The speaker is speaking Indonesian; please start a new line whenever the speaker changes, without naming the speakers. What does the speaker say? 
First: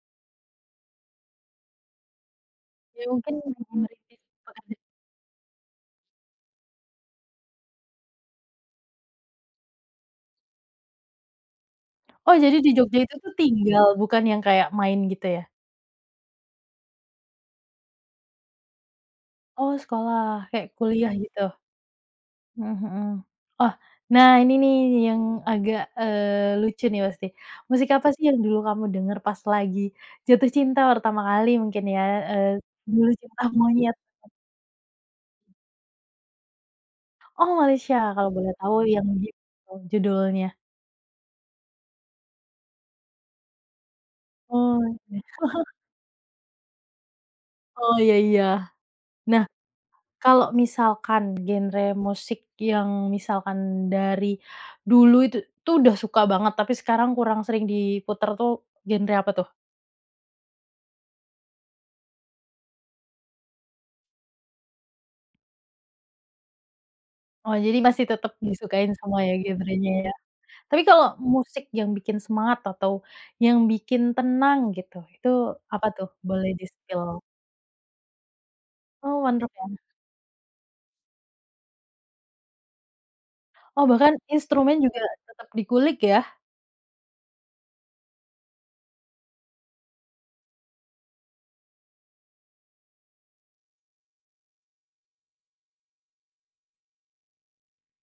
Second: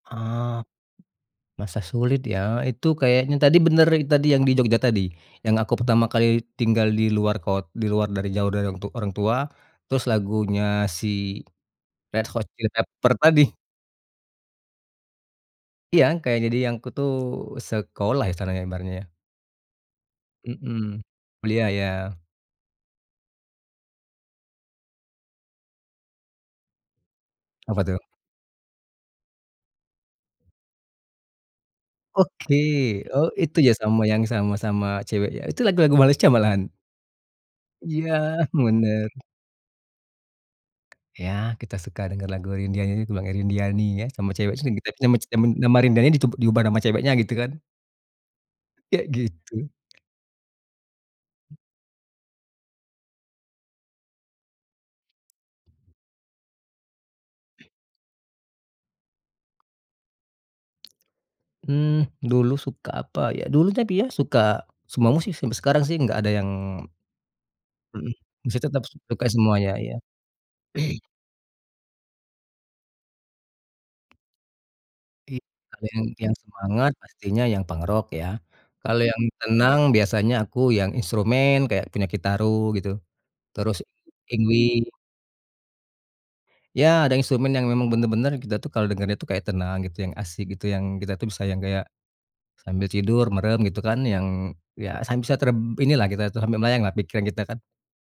Oh, masa sulit ya? Itu
Iya, mungkin
kayaknya tadi
untuk.
bener tadi yang di
[unintelligible]
Jogja tadi, yang aku pertama kali tinggal di luar kot di luar dari jauh dari orang tu orang tua, terus lagunya si Red
Oh,
Hot
jadi
Chili
di Jogja itu
Peppers
tuh
tadi.
tinggal, bukan yang kayak main gitu ya?
Iya, kayak jadi yang aku tuh sekolah ya istilahnya ibaratnya ya.
Oh sekolah, kayak
Mhm,
kuliah gitu.
iya iya.
Mhm mhm. Oh, nah ini nih yang agak, eee, lucu nih pasti.
Apa
Musik
tuh?
apa sih yang dulu kamu denger pas lagi jatuh cinta pertama kali mungkin ya? Eee,
Oke,
dulu tuh
oh
ah,
itu
mau
ya
lihat
sama yang sama-sama cewek ya? Itu lagu-lagu Malaysia malahan.
Oh Malaysia,
Iya,
kalau boleh tahu yang
bener.
[unintelligible] judulnya.
Iya kita suka denger lagu Indriaani [unintelligible] Indrianinya sama cewek sering
Oh,
kita [unintelligible] nama
iya.
nama Rindiani dicoba diubah nama ceweknya gitu kan.
Oh iya iya.
Kayak
Nah,
gitu.
kalau misalkan genre musik yang misalkan dari dulu itu tuh sudah suka banget, tapi sekarang kurang sering diputar tuh, genre apa tuh?
Hmm, dulu suka apa ya? Dulu tapi ya suka semua musik sih, sampai sekarang sih nggak ada yang
Oh, Jadi masih
Mhm,
tetep
masih tetap
disukain semua
suka
ya,
semuanya
genrenya
iya.
ya? Tapi kalau musik yang bikin semangat atau yang bikin tenang gitu, itu
I
apa
yang
tuh
yang
boleh
semangat
di-spill?
pastinya yang punk rock ya. Kalau
Oh
yang
punk rock ya?
tenang biasanya aku yang instrumen kayak punya Kitaro gitu, terus
Oh, bahkan instrumen
Yngwie.
juga tetep di kulik ya?
Iya, ada instrumen yang memang bener-bener kita tuh kalau dengernya tuh kayak dia tuh kayak tenang gitu, yang asik gitu, yang kita tuh bisa yang kayak sambil tidur, merem gitu kan yang iya san bisa terb inilah kita tuh sambil melayang lah pikiran kita kan.